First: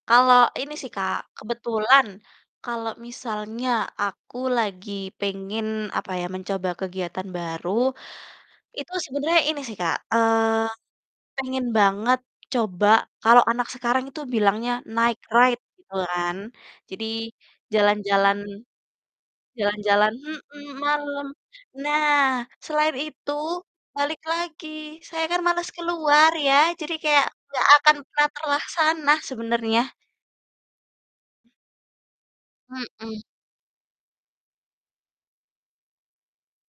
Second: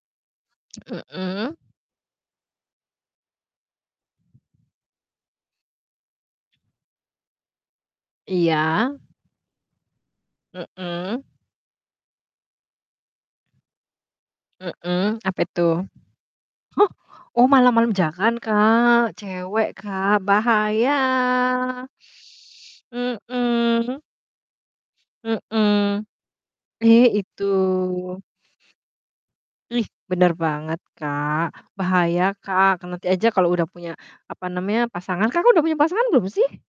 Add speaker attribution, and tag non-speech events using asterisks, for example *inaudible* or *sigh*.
Speaker 1: Kalau ini sih Kak,
Speaker 2: Mhm.
Speaker 1: kebetulan kalau misalnya aku lagi pengen apa ya, mencoba kegiatan baru, itu
Speaker 2: Iya.
Speaker 1: sebenernya ini sih Kak, eee,
Speaker 2: Mhm.
Speaker 1: pengen banget coba, kalau anak sekarang itu bilangnya night
Speaker 2: Mhm, apa itu?
Speaker 1: ride gitu kan.
Speaker 2: *chuckles*
Speaker 1: Jadi
Speaker 2: Oh, malam-malam
Speaker 1: jalan-jalan
Speaker 2: jangan Kak, cewek
Speaker 1: jalan-jalan
Speaker 2: Kak
Speaker 1: mhm, malam.
Speaker 2: bahaya.
Speaker 1: Nah, selain itu
Speaker 2: Mhm.
Speaker 1: balik lagi, saya kan males
Speaker 2: Mhm.
Speaker 1: keluar ya, jadi
Speaker 2: Eh
Speaker 1: kayak
Speaker 2: itu.
Speaker 1: gak akan pernah terlaksana sebenernya.
Speaker 2: Ih, bener banget Kak, bahaya Kak, ke nanti
Speaker 1: Mhm.
Speaker 2: aja kalau udah punya apa namanya, pasangan. Kakak udah punya pasangan belum sih?